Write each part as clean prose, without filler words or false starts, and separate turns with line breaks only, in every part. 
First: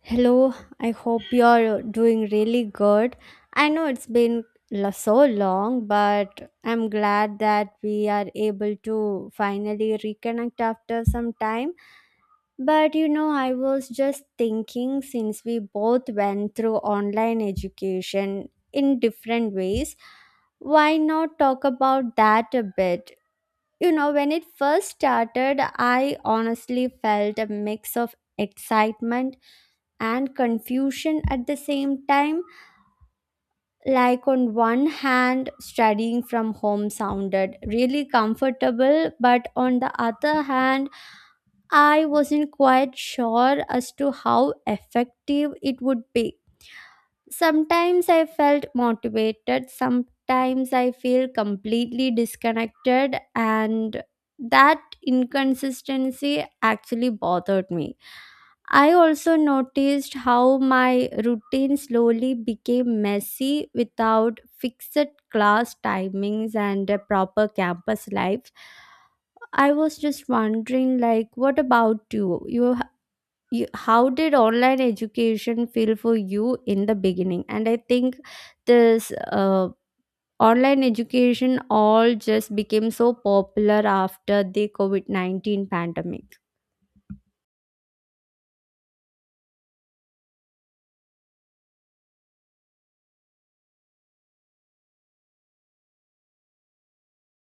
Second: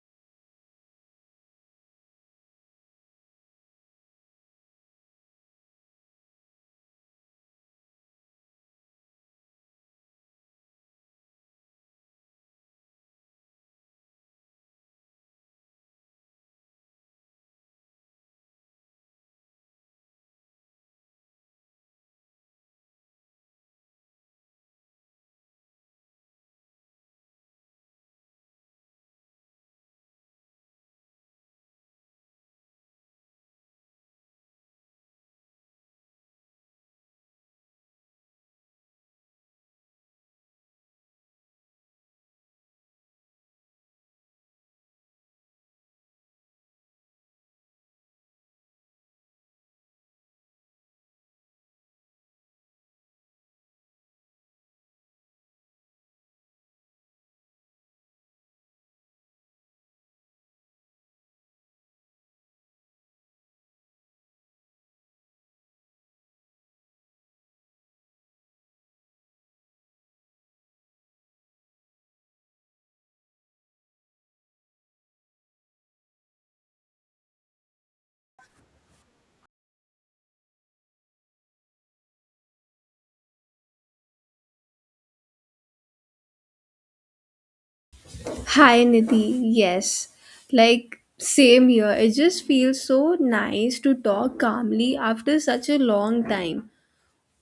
Hello, I hope you're doing really good. I know it's been so long, but I'm glad that we are able to finally reconnect after some time. But you know, I was just thinking, since we both went through online education in different ways, why not talk about that a bit? You know, when it first started, I honestly felt a mix of excitement and confusion at the same time. Like, on one hand, studying from home sounded really comfortable, but on the other hand, I wasn't quite sure as to how effective it would be. Sometimes I felt motivated, sometimes I feel completely disconnected, and that inconsistency actually bothered me. I also noticed how my routine slowly became messy without fixed class timings and a proper campus life. I was just wondering, like, what about you? How did online education feel for you in the beginning? And I think this online education all just became so popular after the COVID-19 pandemic.
Hi Nidhi, yes. Like, same here. It just feels so nice to talk calmly after such a long time.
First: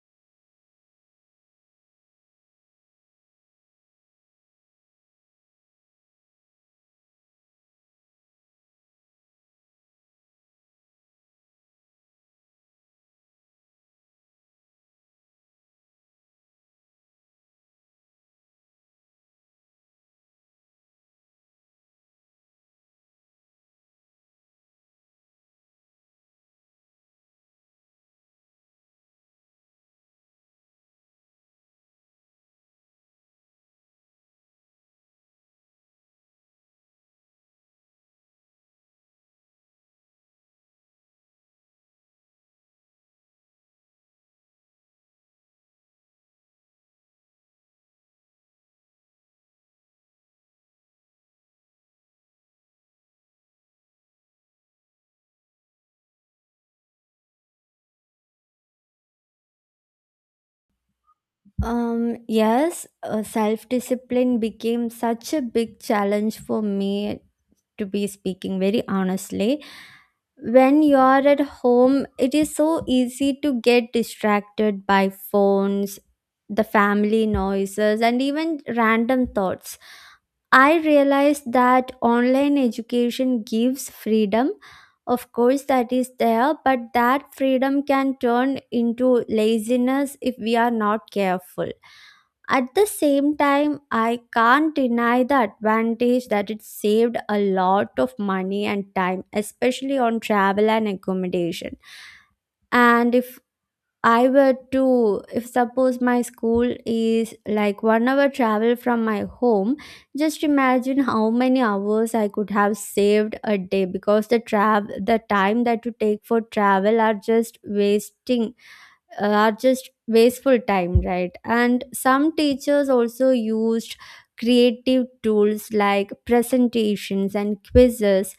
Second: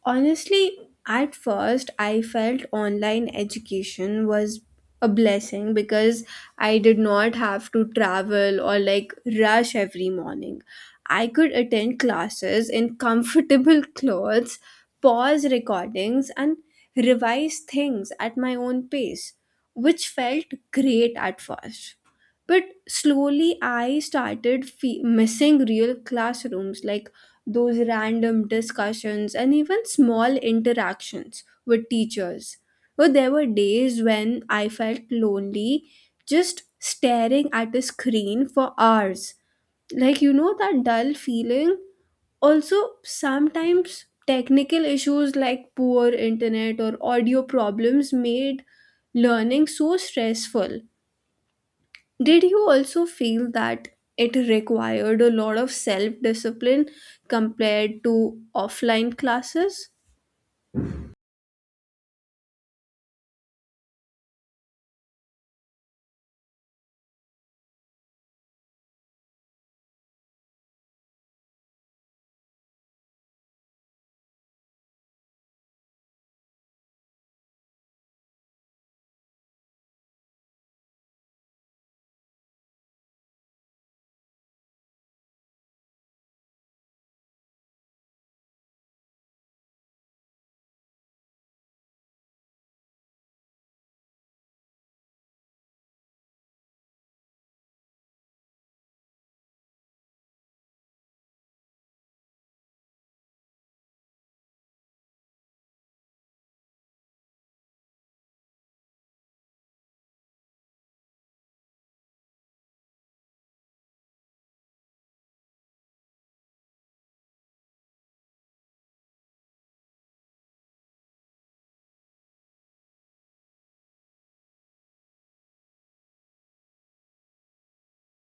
Honestly, at first, I felt online education was a blessing because I did not have to travel or like rush every morning. I could attend classes in comfortable clothes, pause recordings, and revise things at my own pace, which felt great at first. But slowly, I started missing real classrooms like those random discussions and even small interactions with teachers. But there were days when I felt lonely just staring at a screen for hours. Like, that dull feeling? Also sometimes technical issues like poor internet or audio problems made learning so stressful. Did you also feel that it required a lot of self discipline compared to offline classes?
Yes, self discipline became such a big challenge for me. To be speaking very honestly, when you are at home it is so easy to get distracted by phones, the family noises, and even random thoughts. I realized that online education gives freedom, of course that is there, but that freedom can turn into laziness if we are not careful. At the same time, I can't deny the advantage that it saved a lot of money and time, especially on travel and accommodation. And if if suppose my school is like 1 hour travel from my home, just imagine how many hours I could have saved a day, because the travel, the time that you take for travel are just wasting, are just wasteful time, right? And some teachers also used creative tools like presentations and quizzes,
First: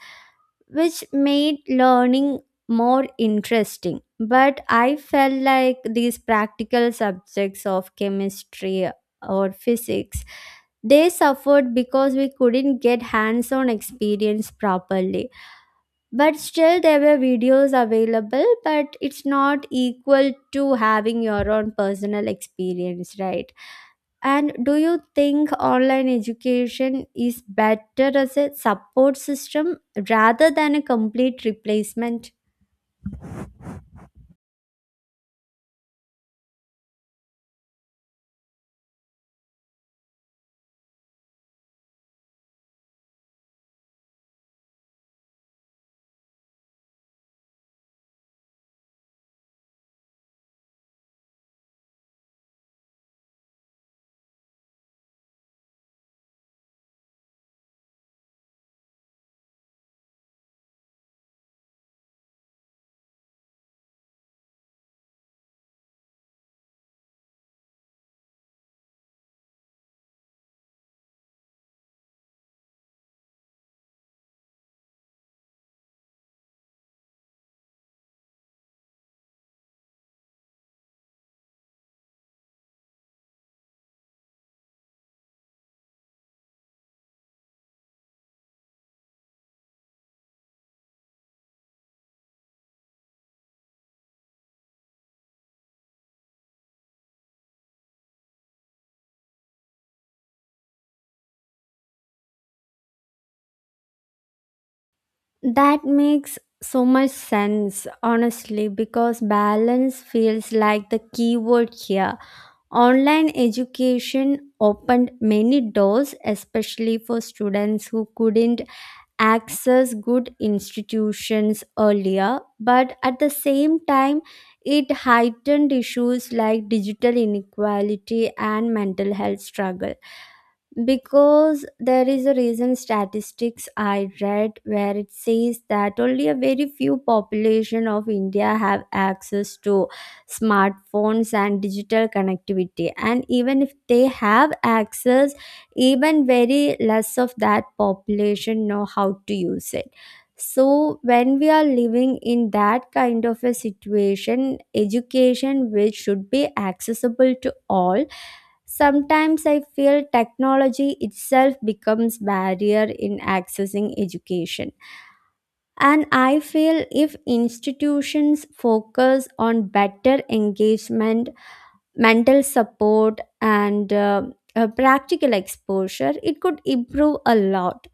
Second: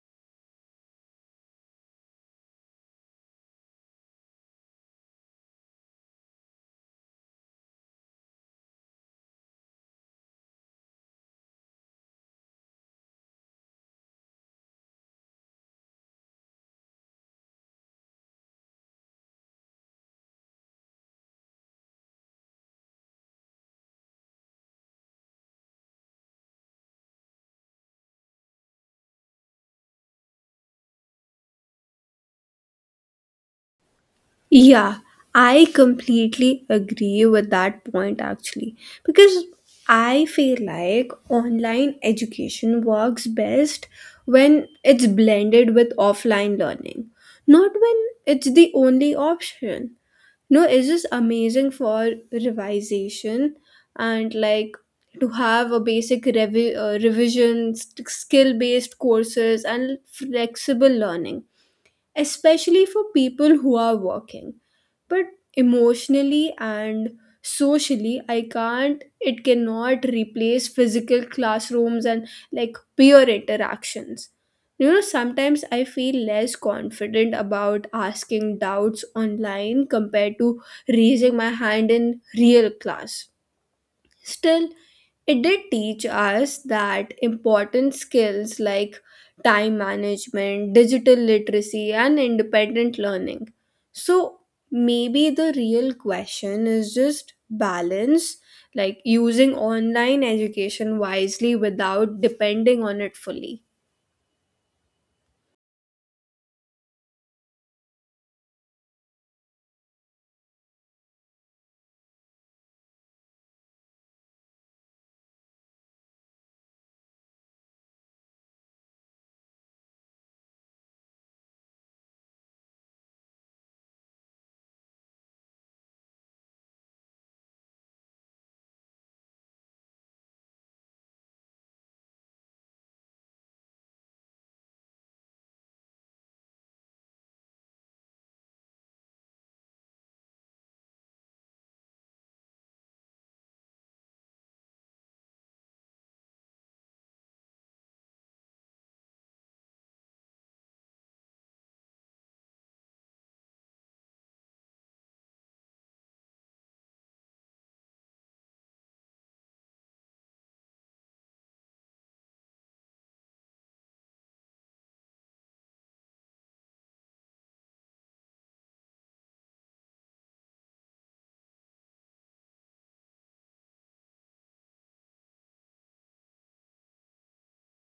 which made learning more interesting. But I felt like these practical subjects of chemistry or physics, they suffered because we couldn't get hands on experience properly. But still, there were videos available, but it's not equal to having your own personal experience, right? And do you think online education is better as a support system rather than a complete replacement?
Yeah, I completely agree with that point actually, because I feel like online education works best when it's blended with offline learning, not when it's the only option. No, it's just amazing for revisation and like to have a basic revision, skill based courses, and flexible learning, especially for people who are working. But emotionally and socially, I can't, it cannot replace physical classrooms and like peer interactions. Sometimes I feel less confident about asking doubts online compared to raising my hand in real class. Still, it did teach us that important skills like time management, digital literacy, and independent learning. So maybe the real question is just balance, like using online education wisely without depending on it fully.
That makes so much sense, honestly, because balance feels like the key word here. Online education opened many doors, especially for students who couldn't access good institutions earlier, but at the same time, it heightened issues like digital inequality and mental health struggle. Because there is a recent statistics I read where it says that only a very few population of India have access to smartphones and digital connectivity, and even if they have access, even very less of that population know how to use it. So when we are living in that kind of a situation, education which should be accessible to all, sometimes I feel technology itself becomes barrier in accessing education. And I feel if institutions focus on better engagement, mental support, and practical exposure, it could improve a lot.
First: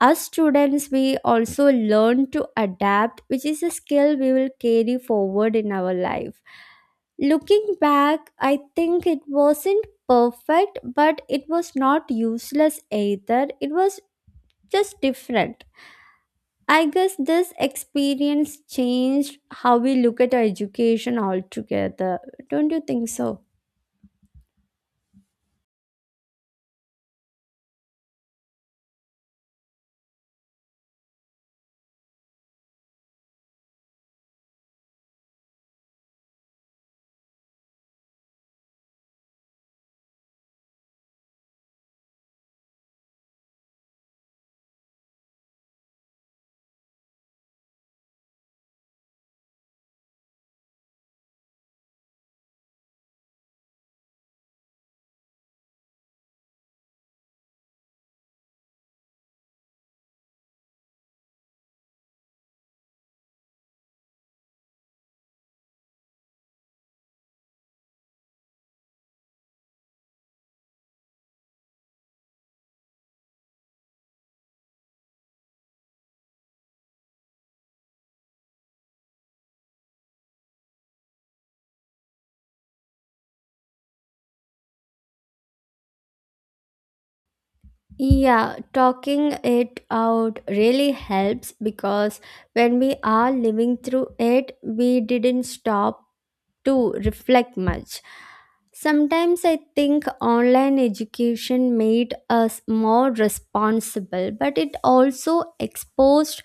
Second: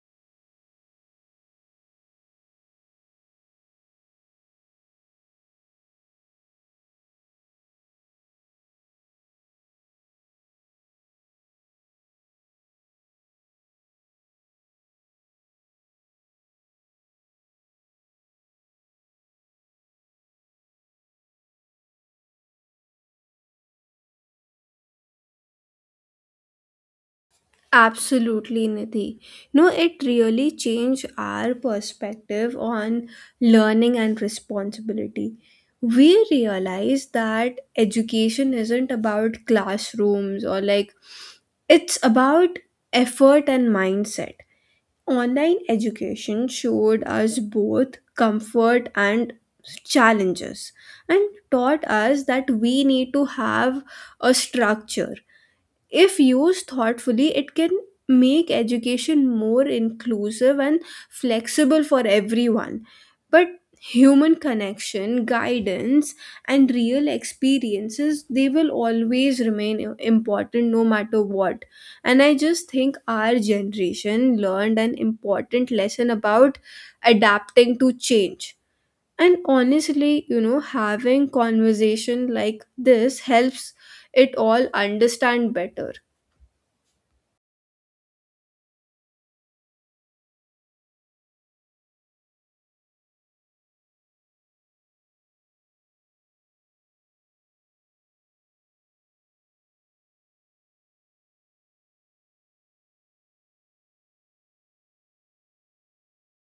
As students we also learn to adapt, which is a skill we will carry forward in our life. Looking back, I think it wasn't perfect, but it was not useless either. It was just different. I guess this experience changed how we look at our education altogether. Don't you think so?
Absolutely, Nidhi. No, it really changed our perspective on learning and responsibility. We realized that education isn't about classrooms or like it's about effort and mindset. Online education showed us both comfort and challenges, and taught us that we need to have a structure. If used thoughtfully, it can make education more inclusive and flexible for everyone. But human connection, guidance, and real experiences, they will always remain important no matter what. And I just think our generation learned an important lesson about adapting to change. And honestly, having conversation like this helps it all understand better.
Yeah, talking it out really helps, because when we are living through it, we didn't stop to reflect much. Sometimes I think online education made us more responsible, but it also exposed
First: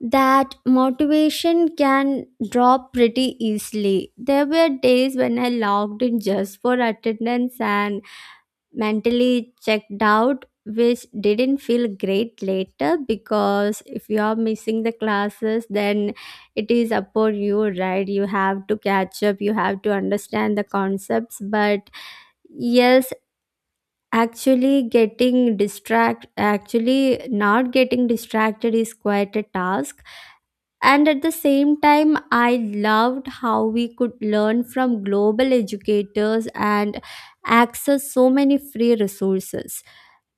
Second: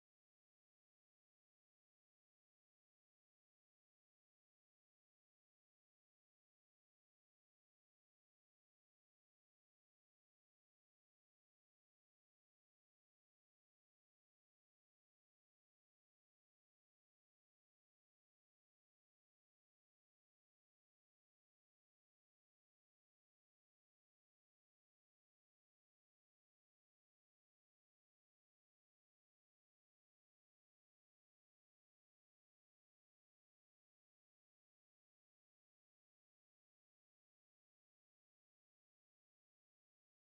that motivation can drop pretty easily. There were days when I logged in just for attendance and mentally checked out, which didn't feel great later, because if you are missing the classes, then it is upon you, right? You have to catch up, you have to understand the concepts. But yes, actually not getting distracted is quite a task. And at the same time, I loved how we could learn from global educators and access so many free resources.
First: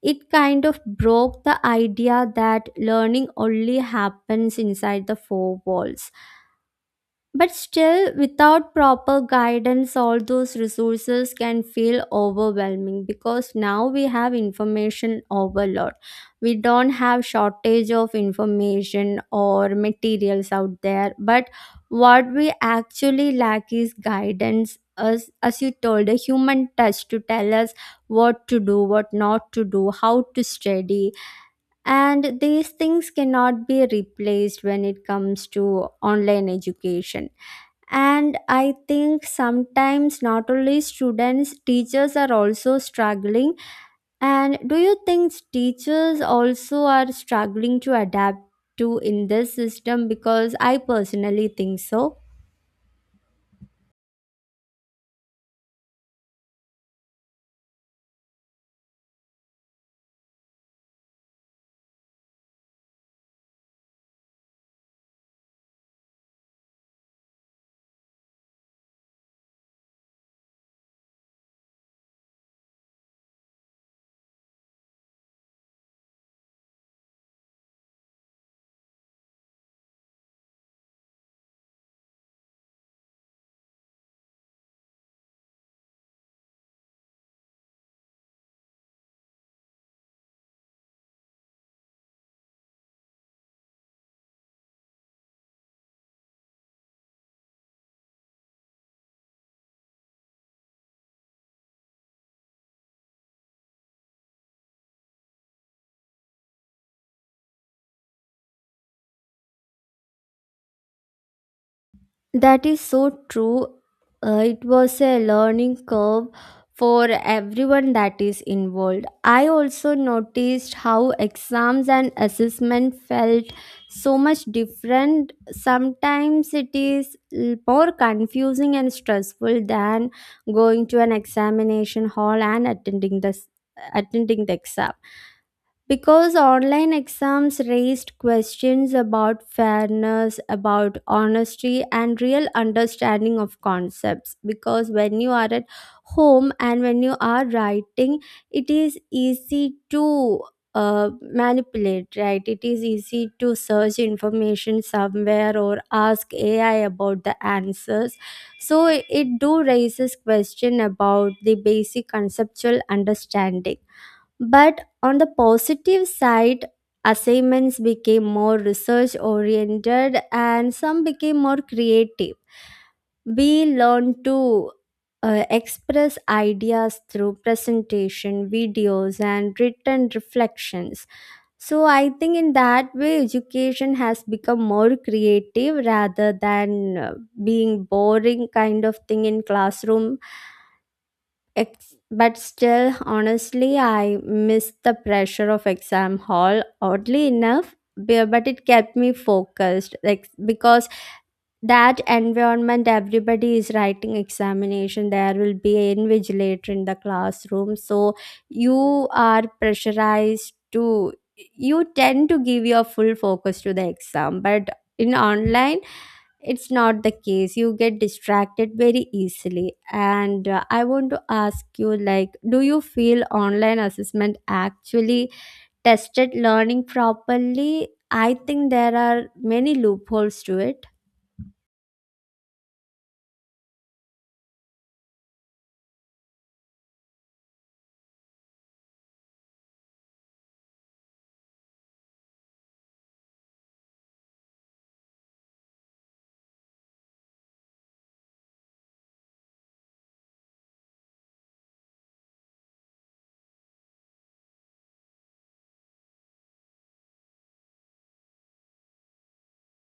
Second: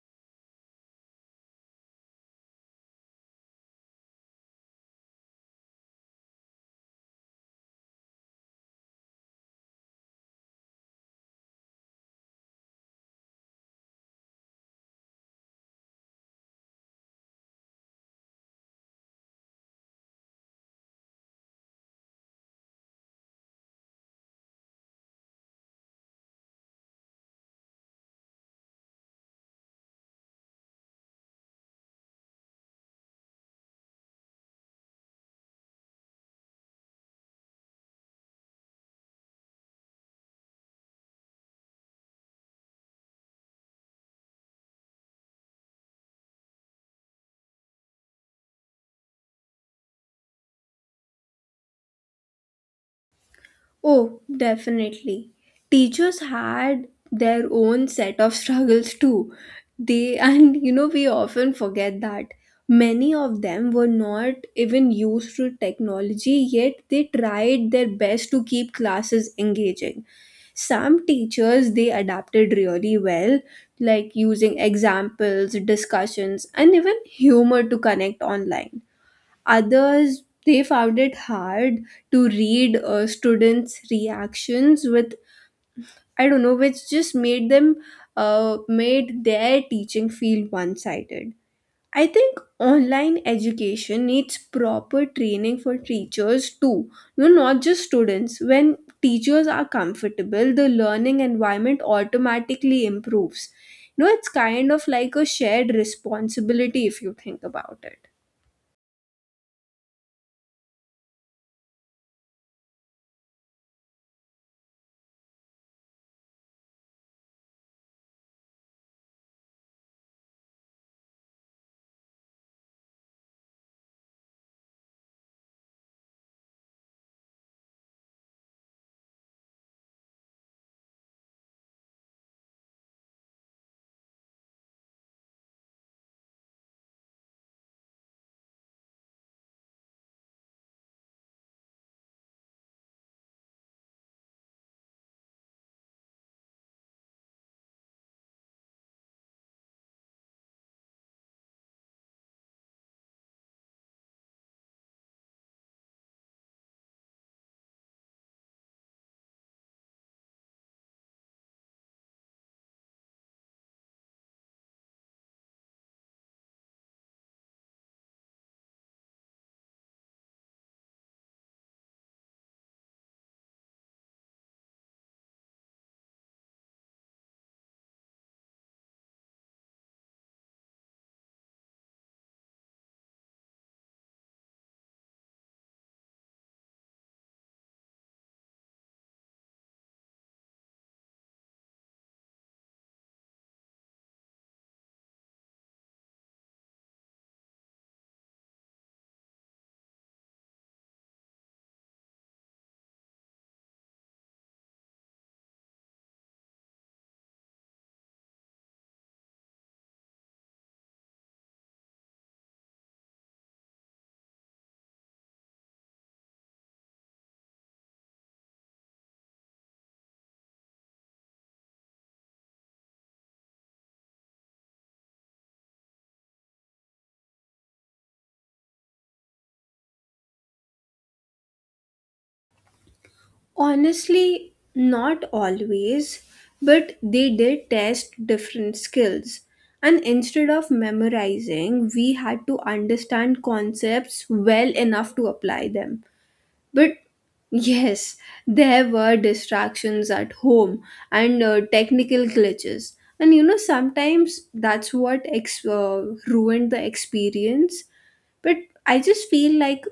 It kind of broke the idea that learning only happens inside the four walls. But still, without proper guidance, all those resources can feel overwhelming, because now we have information overload. We don't have shortage of information or materials out there, but what we actually lack is guidance. As you told, a human touch to tell us what to do, what not to do, how to study. And these things cannot be replaced when it comes to online education. And I think sometimes not only students, teachers are also struggling. And do you think teachers also are struggling to adapt to in this system? Because I personally think so.
Oh, definitely. Teachers had their own set of struggles too. They, and we often forget that many of them were not even used to technology, yet they tried their best to keep classes engaging. Some teachers they adapted really well, like using examples, discussions, and even humor to connect online. Others, they found it hard to read students' reactions with, I don't know, which just made them, made their teaching feel one sided. I think online education needs proper training for teachers too, no, not just students. When teachers are comfortable, the learning environment automatically improves. It's kind of like a shared responsibility if you think about it.
That is so true. It was a learning curve for everyone that is involved. I also noticed how exams and assessment felt so much different. Sometimes it is more confusing and stressful than going to an examination hall and attending the exam. Because online exams raised questions about fairness, about honesty, and real understanding of concepts. Because when you are at home and when you are writing, it is easy to manipulate, right? It is easy to search information somewhere or ask AI about the answers. So it do raises question about the basic conceptual understanding. But on the positive side, assignments became more research oriented and some became more creative. We learned to express ideas through presentation, videos, and written reflections. So, I think in that way, education has become more creative rather than being boring kind of thing in classroom. But still, honestly, I miss the pressure of exam hall. Oddly enough, but it kept me focused, like, because that environment, everybody is writing examination, there will be an invigilator in the classroom, so you are pressurized to, you tend to give your full focus to the exam. But in online, it's not the case. You get distracted very easily. And I want to ask you, like, do you feel online assessment actually tested learning properly? I think there are many loopholes to it.
Honestly, not always, but they did test different skills. And instead of memorizing, we had to understand concepts well enough to apply them. But yes, there were distractions at home and technical glitches. And sometimes that's what ruined the experience. But I just feel like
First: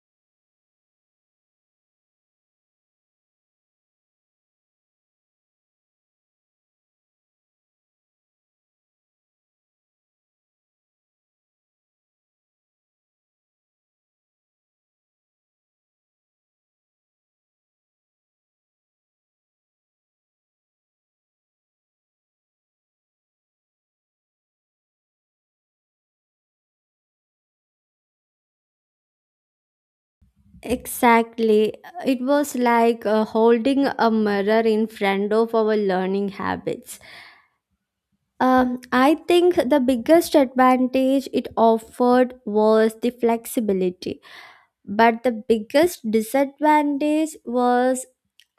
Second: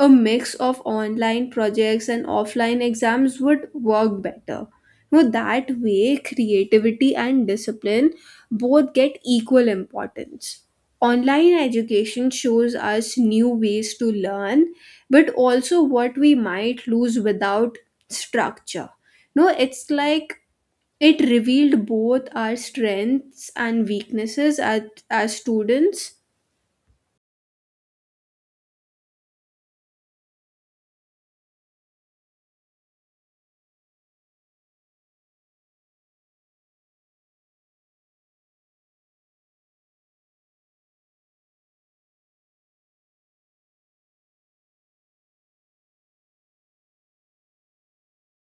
a mix of online projects and offline exams would work better. That way, creativity and discipline both get equal importance. Online education shows us new ways to learn, but also what we might lose without structure. No, it's like it revealed both our strengths and weaknesses as students.
Exactly. It was like holding a mirror in front of our learning habits. I think the biggest advantage it offered was the flexibility. But the biggest disadvantage was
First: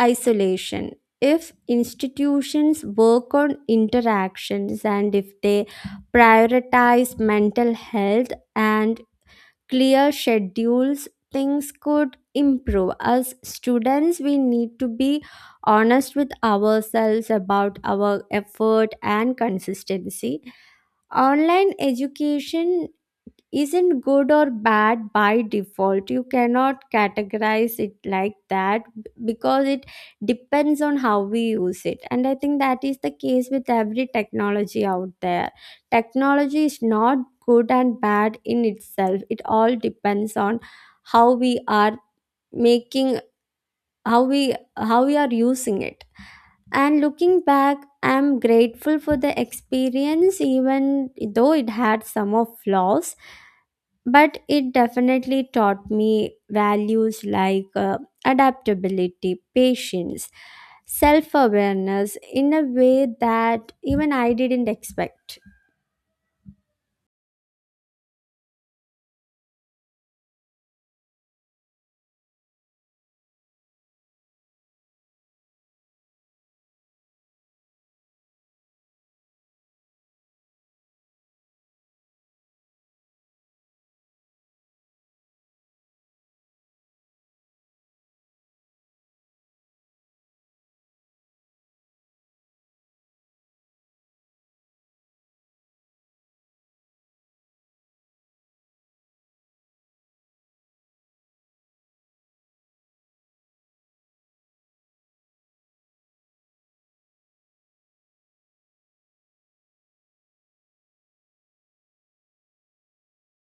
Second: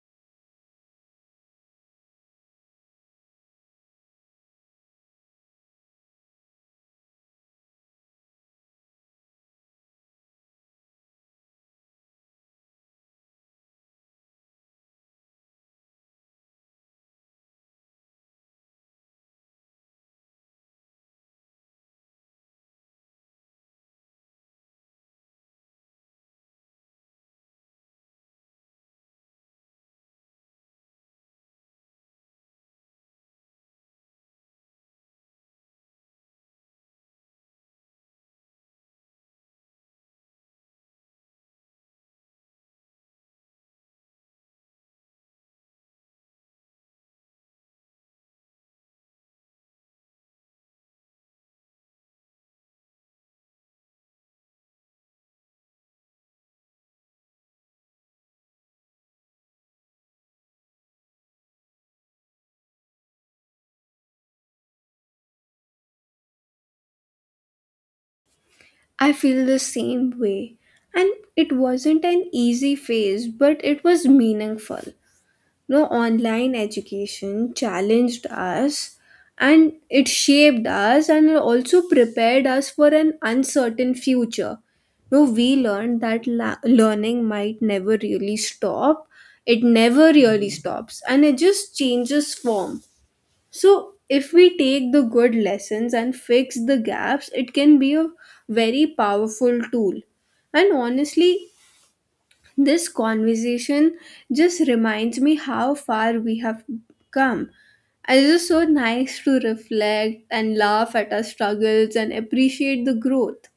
isolation. If institutions work on interactions and if they prioritize mental health and clear schedules, things could improve. As students, we need to be honest with ourselves about our effort and consistency. Online education isn't good or bad by default. You cannot categorize it like that, because it depends on how we use it. And I think that is the case with every technology out there. Technology is not good and bad in itself, it all depends on how we are making, how we are using it. And looking back, I'm grateful for the experience, even though it had some of flaws, but it definitely taught me values like adaptability, patience, self awareness in a way that even I didn't expect.
I feel the same way. And it wasn't an easy phase, but it was meaningful. No, online education challenged us and it shaped us and it also prepared us for an uncertain future. No, we learned that learning might never really stop. It never really stops and it just changes form. So, if we take the good lessons and fix the gaps, it can be a very powerful tool. And honestly, this conversation just reminds me how far we have come. And it is so nice to reflect and laugh at our struggles and appreciate the growth.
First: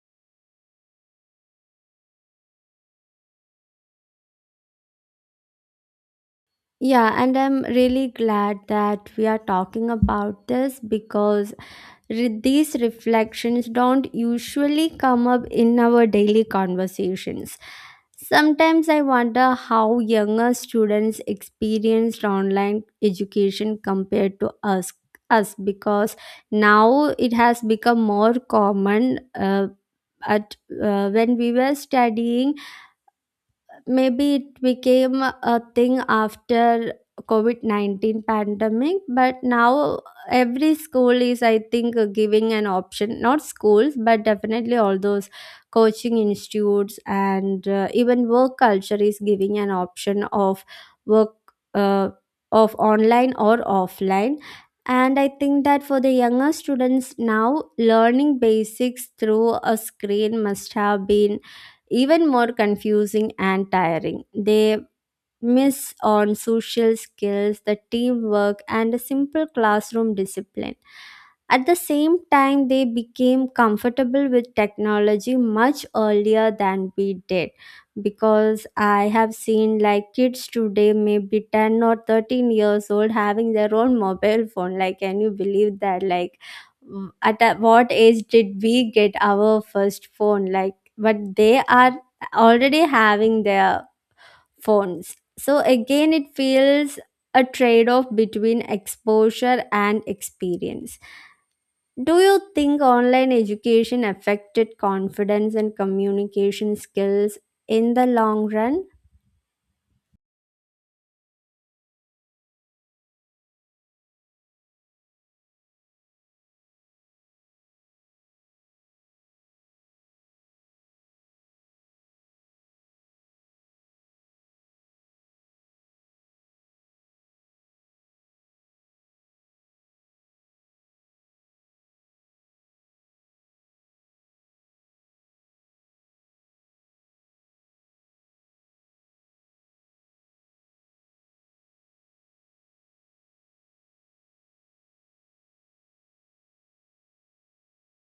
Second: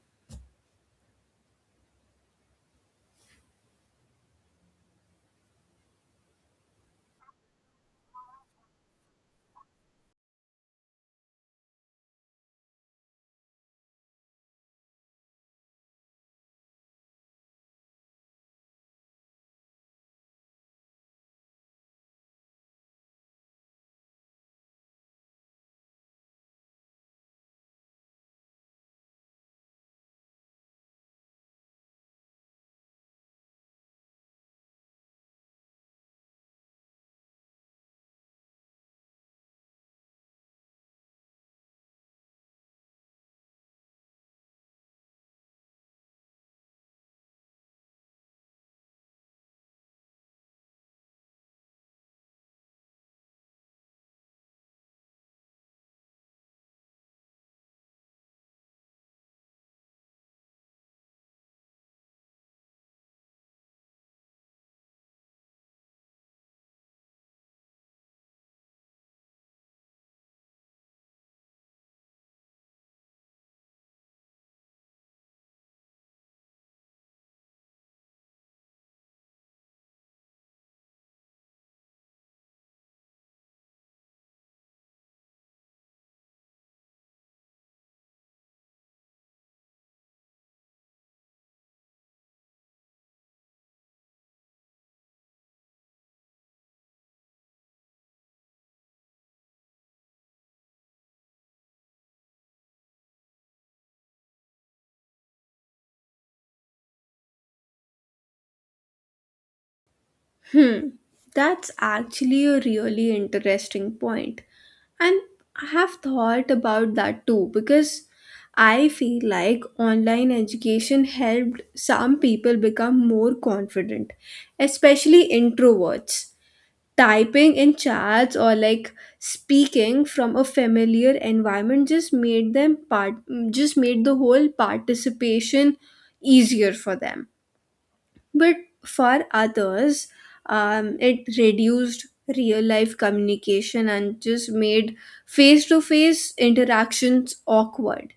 Yeah, and I'm really glad that we are talking about this, because these reflections don't usually come up in our daily conversations. Sometimes I wonder how younger students experienced online education compared to us, because now it has become more common. Uh, at When we were studying, maybe it became a thing after COVID-19 pandemic, but now every school is, I think, giving an option. Not schools, but definitely all those coaching institutes and even work culture is giving an option of work uh, of online or offline. And I think that for the younger students now, learning basics through a screen must have been even more confusing and tiring. They miss on social skills, the teamwork, and a simple classroom discipline. At the same time, they became comfortable with technology much earlier than we did, because I have seen like kids today, maybe 10 or 13 years old, having their own mobile phone. Like, can you believe that? Like, what age did we get our first phone? Like, but they are already having their phones. So again, it feels a trade off between exposure and experience. Do you think online education affected confidence and communication skills in the long run?
Hmm, that's actually a really interesting point. And I have thought about that too, because I feel like online education helped some people become more confident, especially introverts. Typing in chats or like speaking from a familiar environment just made them part, just made the whole participation easier for them. But for others, it reduced real life communication and just made face to face interactions awkward.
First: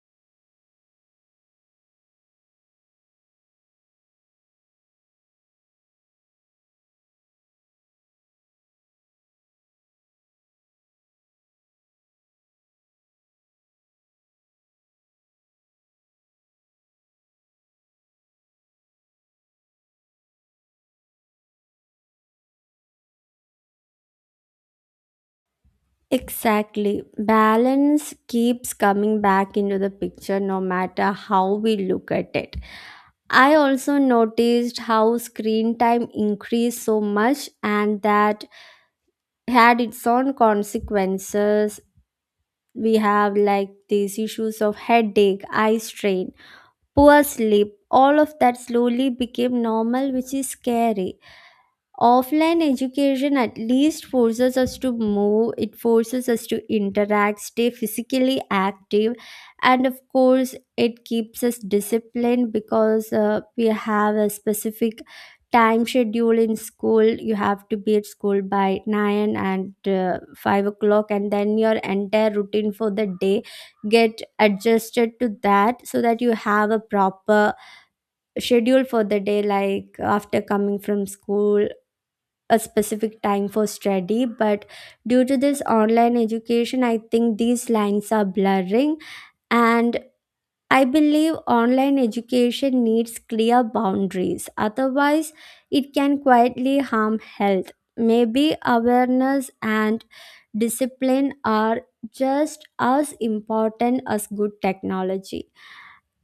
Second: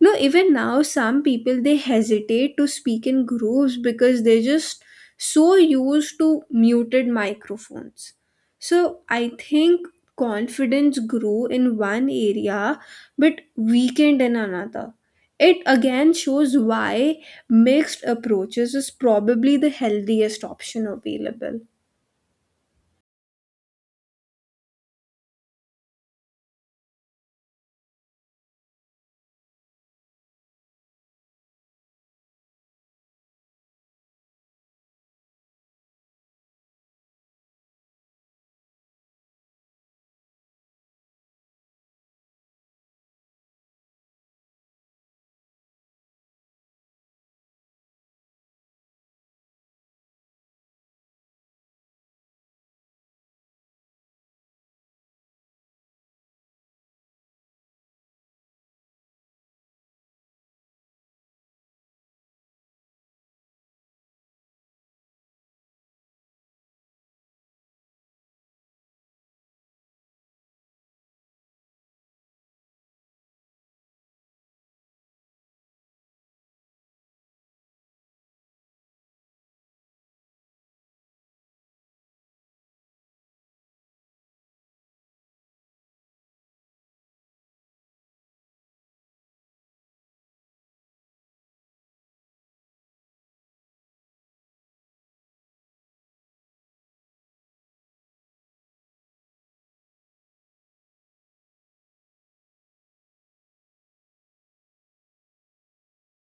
No, even now, some people they hesitate to speak in groups because they're just so used to muted microphones. So I think confidence grew in one area but weakened in another. It again shows why mixed approaches is probably the healthiest option available.
Exactly. Balance keeps coming back into the picture no matter how we look at it. I also noticed how screen time increased so much and that had its own consequences. We have like these issues of headache, eye strain, poor sleep. All of that slowly became normal, which is scary. Offline education at least forces us to move, it forces us to interact, stay physically active, and of course it keeps us disciplined because we have a specific time schedule in school. You have to be at school by 9 and 5 o'clock, and then your entire routine for the day get adjusted to that, so that you have a proper schedule for the day, like after coming from school a specific time for study. But due to this online education, I think these lines are blurring. And I believe online education needs clear boundaries, otherwise it can quietly harm health. Maybe awareness and discipline are just as important as good technology.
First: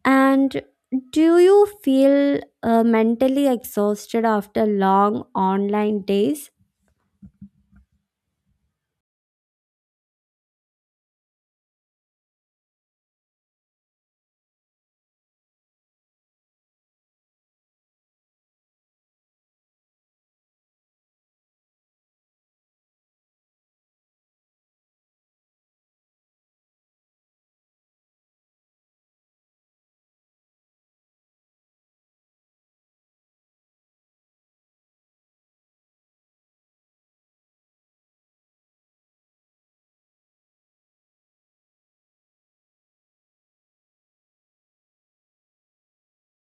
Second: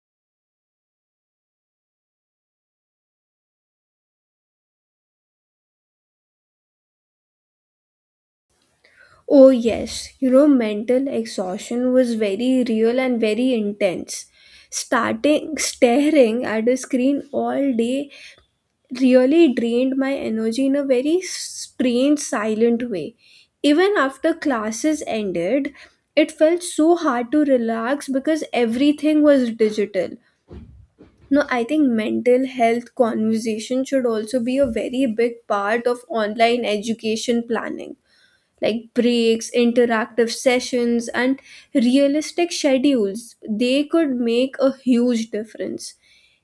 And do you feel mentally exhausted after long online days?
Oh, yes. Mental exhaustion was very real and very intense. Starting staring at a screen all day really drained my energy in a very strange, silent way. Even after classes ended, it felt so hard to relax because everything was digital. No, I think mental health conversation should also be a very big part of online education planning, like breaks, interactive sessions, and realistic schedules, they could make a huge difference.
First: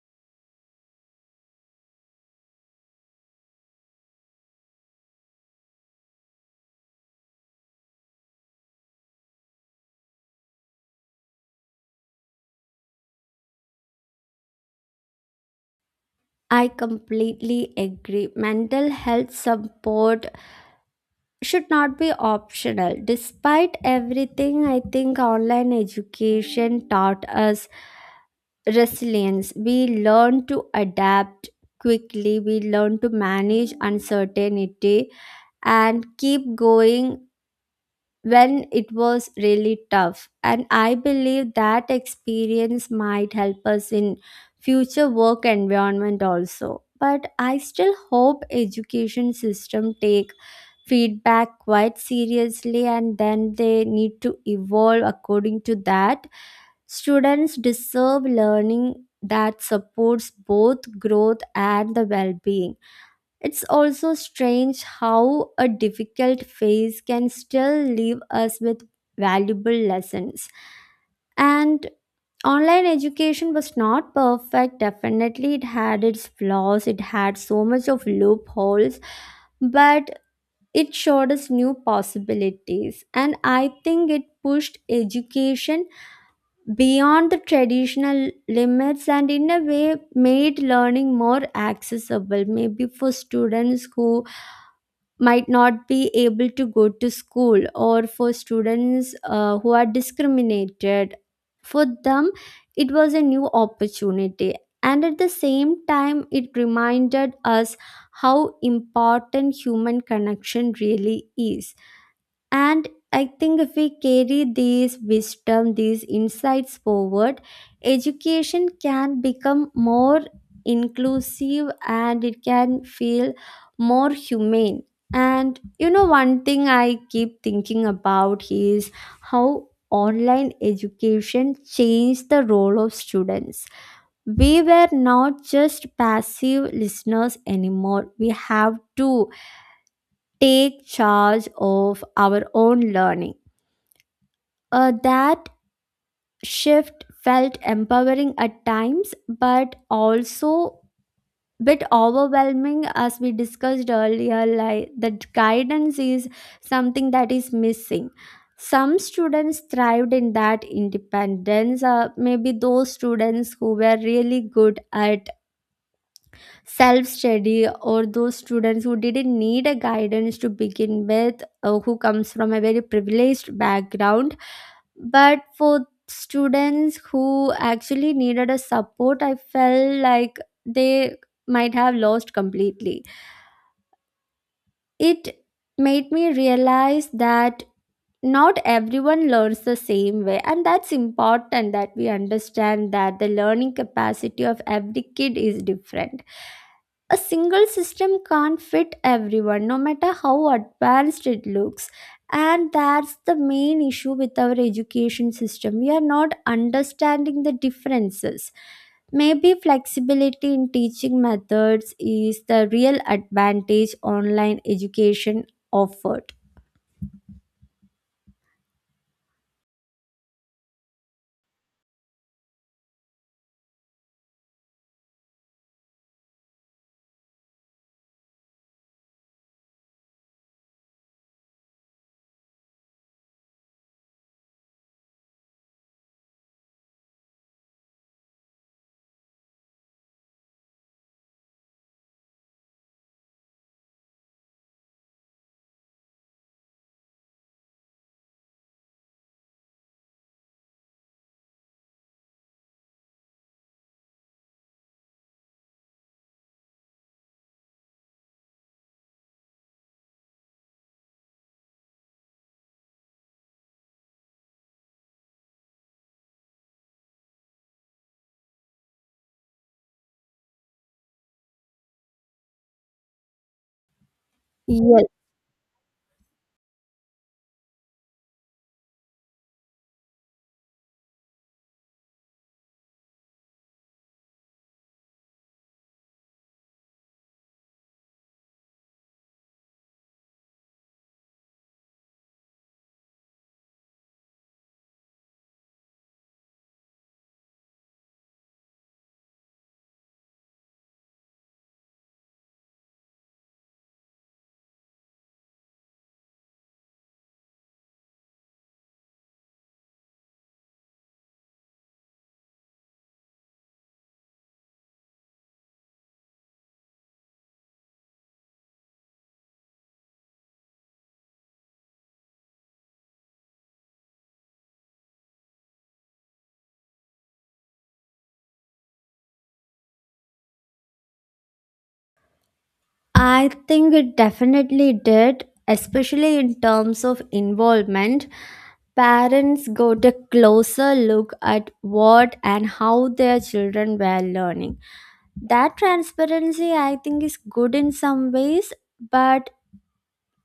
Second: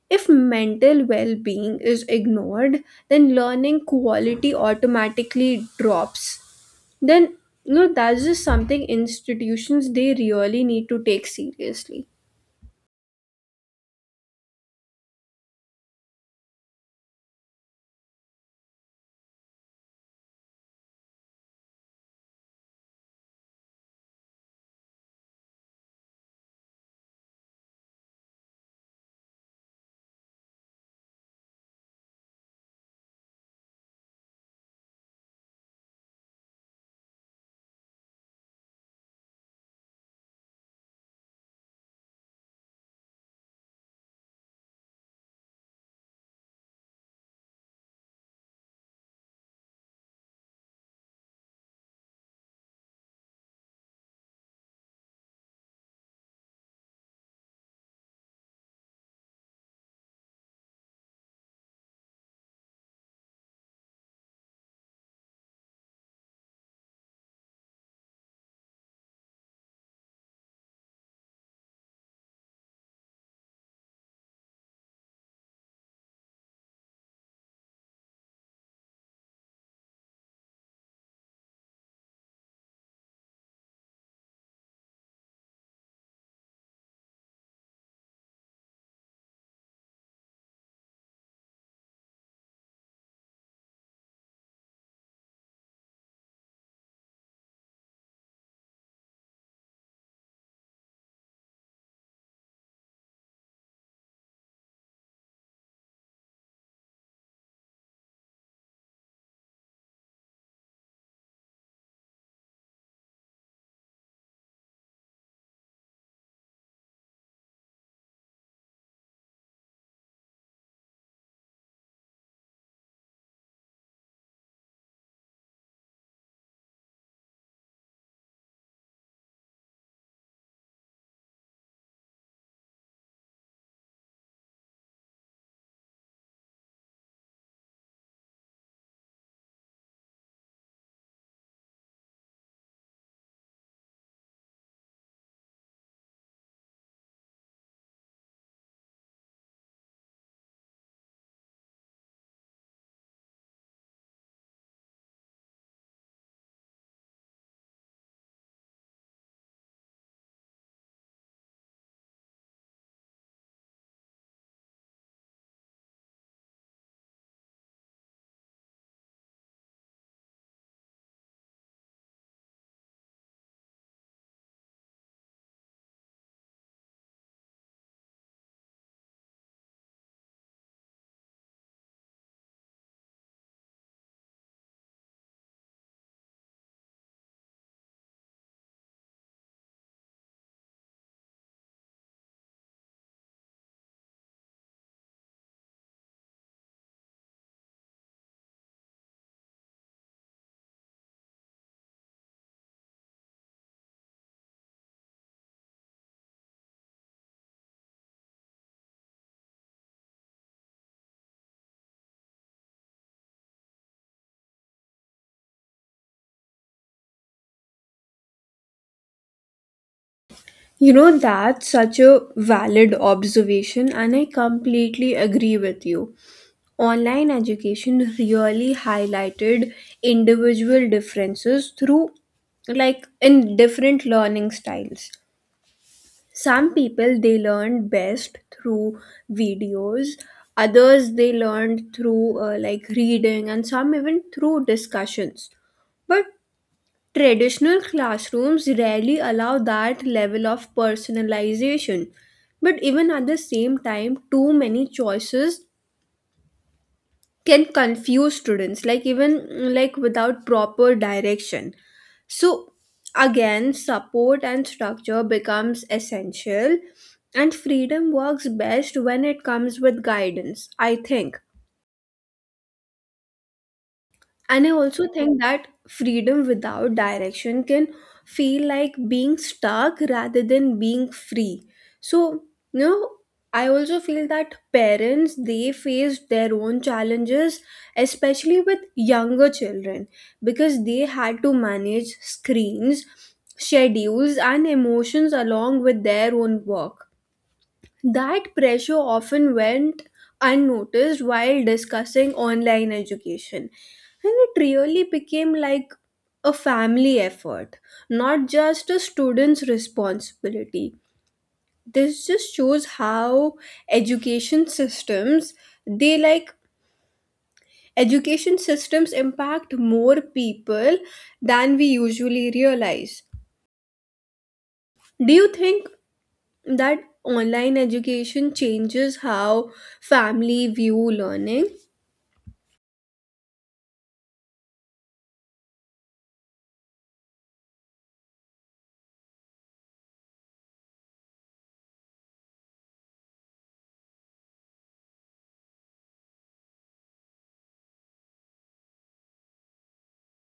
If mental well being is ignored, then learning quality automatically drops. Then, that's just something institutions they really need to take seriously.
I completely agree. Mental health support should not be optional. Despite everything, I think online education taught us resilience. We learn to adapt quickly, we learn to manage uncertainty and keep going when it was really tough. And I believe that experience might help us in future work environment also, but I still hope education system take feedback quite seriously, and then they need to evolve according to that. Students deserve learning that supports both growth and the well-being. It's also strange how a difficult phase can still leave us with valuable lessons. And online education was not perfect, definitely, it had its flaws, it had so much of loopholes, but it showed us new possibilities. And I think it pushed education beyond the traditional limits and, in a way, made learning more accessible, maybe for students who might not be able to go to school, or for students who are discriminated. For them it was a new opportunity. And at the same time, it reminded us how important human connection really is. And I think if we carry these wisdom, these insights forward, education can become more inclusive and it can feel more humane. And you know, one thing I keep thinking about is how online education changed the role of students. We were not just passive listeners anymore, we have to take charge of our own learning. That shift felt empowering at times, but also bit overwhelming. As we discussed earlier, like the guidance is something that is missing. Some students thrived in that independence, maybe those students who were really good at self study, or those students who didn't need a guidance to begin with, or who comes from a very privileged background. But for students who actually needed a support, I felt like they might have lost completely. It made me realize that not everyone learns the same way, and that's important that we understand that the learning capacity of every kid is different. A single system can't fit everyone no matter how advanced it looks. And that's the main issue with our education system, we are not understanding the differences. Maybe flexibility in teaching methods is the real advantage online education offered.
That's such a valid observation, and I completely agree with you. Online education really highlighted individual differences through, like, in different learning styles. Some people they learned best through videos, others they learned through, like, reading, and some even through discussions. But traditional classrooms rarely allow that level of personalization. But even at the same time, too many choices can confuse students, like even like without proper direction. So again, support and structure becomes essential, and freedom works best when it comes with guidance, I think. And I
Yes.
also think that freedom without direction can feel like being stuck rather than being free. So, you know, I also feel that parents they face their own challenges, especially with younger children, because they had to manage screens, schedules, and emotions along with their own work. That pressure often went unnoticed while discussing online education, and it really became like a family effort, not just a student's responsibility. This just shows how education systems they like education systems impact more people than we usually realize. Do you think that online education changes how family view learning?
I think it definitely did, especially in terms of involvement. Parents got a closer look at what and how their children were learning. That transparency, I think, is good in some ways, but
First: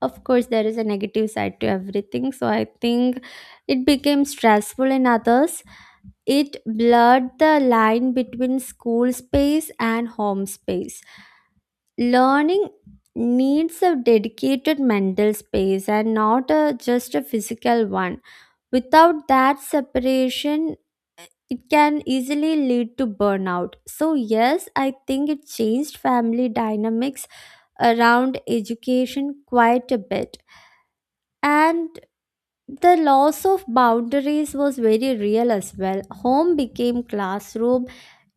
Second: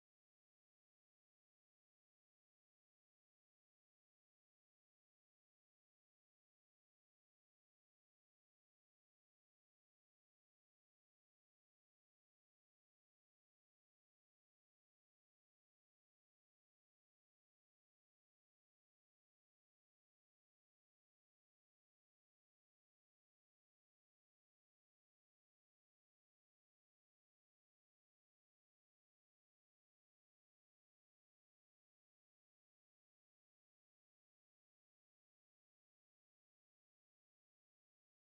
of course, there is a negative side to everything. So I think it became stressful in others. It blurred the line between school space and home space. Learning needs a dedicated mental space and not a, just a physical one. Without that separation, it can easily lead to burnout. So, yes, I think it changed family dynamics around education quite a bit. And the loss of boundaries was very real as well. Home became classroom,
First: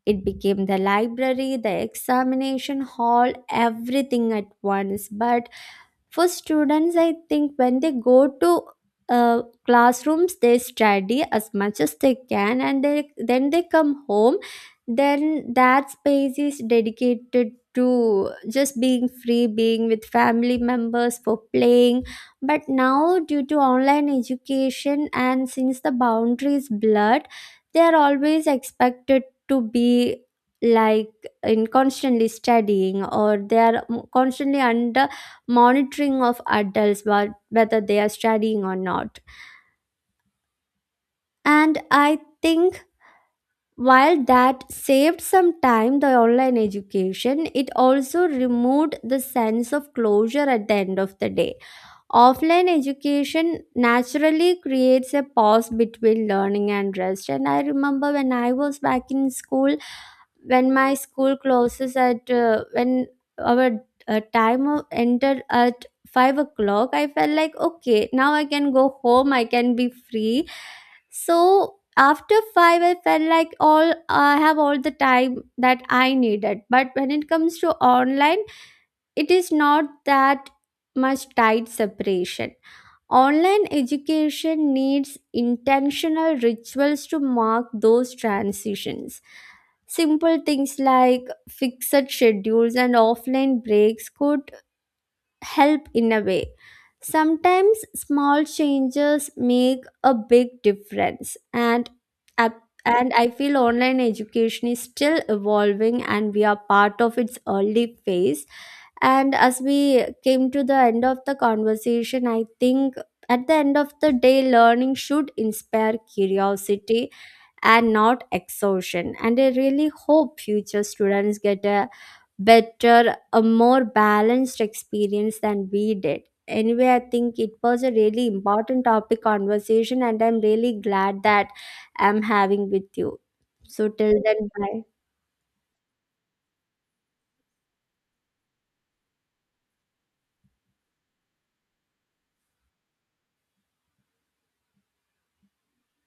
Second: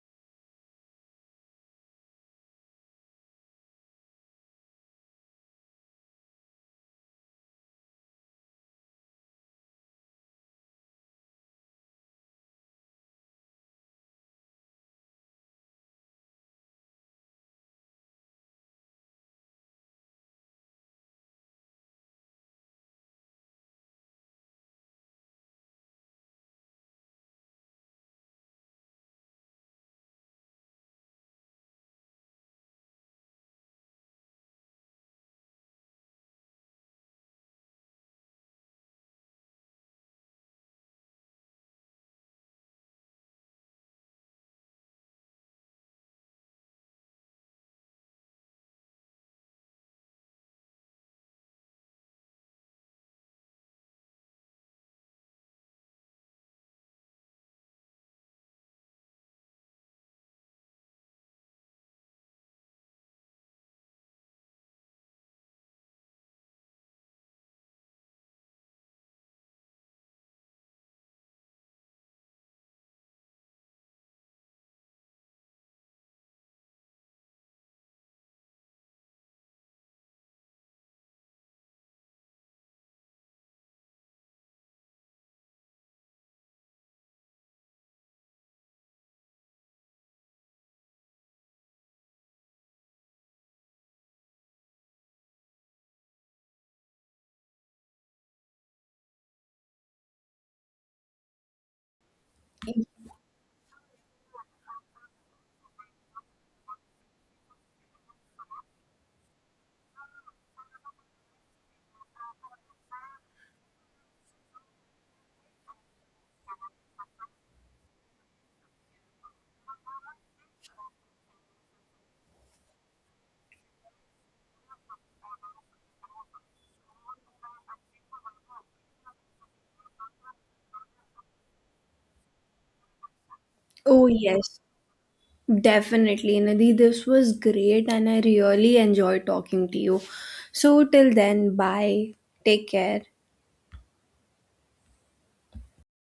it became the library, the examination hall, everything at once. But for students, I think when they go to classrooms, they study as much as they can, and then they come home. Then that space is dedicated to just being free, being with family members for playing. But now, due to online education and since the boundaries blurred, they are always expected to be like in constantly studying, or they are constantly under monitoring of adults, but whether they are studying or not. And I think while that saved some time, the online education, it also removed the sense of closure at the end of the day. Offline education naturally creates a pause between learning and rest. And I remember when I was back in school, when my school closes at when our time of entered at 5 o'clock, I felt like okay, now I can go home, I can be free. So after five I felt like all I have, all the time that I needed. But when it comes to online, it is not that much tight separation. Online education needs intentional rituals to mark those transitions. Simple things like fixed schedules and offline breaks could help in a way. Sometimes small changes make a big difference. And ap- and I feel online education is still evolving and we are part of its early phase. And as we came to the end of the conversation, I think at the end of the day, learning should inspire curiosity and not exhaustion. And I really hope future students get a better, a more balanced experience than we did. Anyway, I think it was a really important topic conversation, and I'm really glad that I'm having with you. So,
Oh,
till then,
yes,
bye.
definitely, Nadi. This was great, and I really enjoyed talking to you. So, till then, bye. Take care.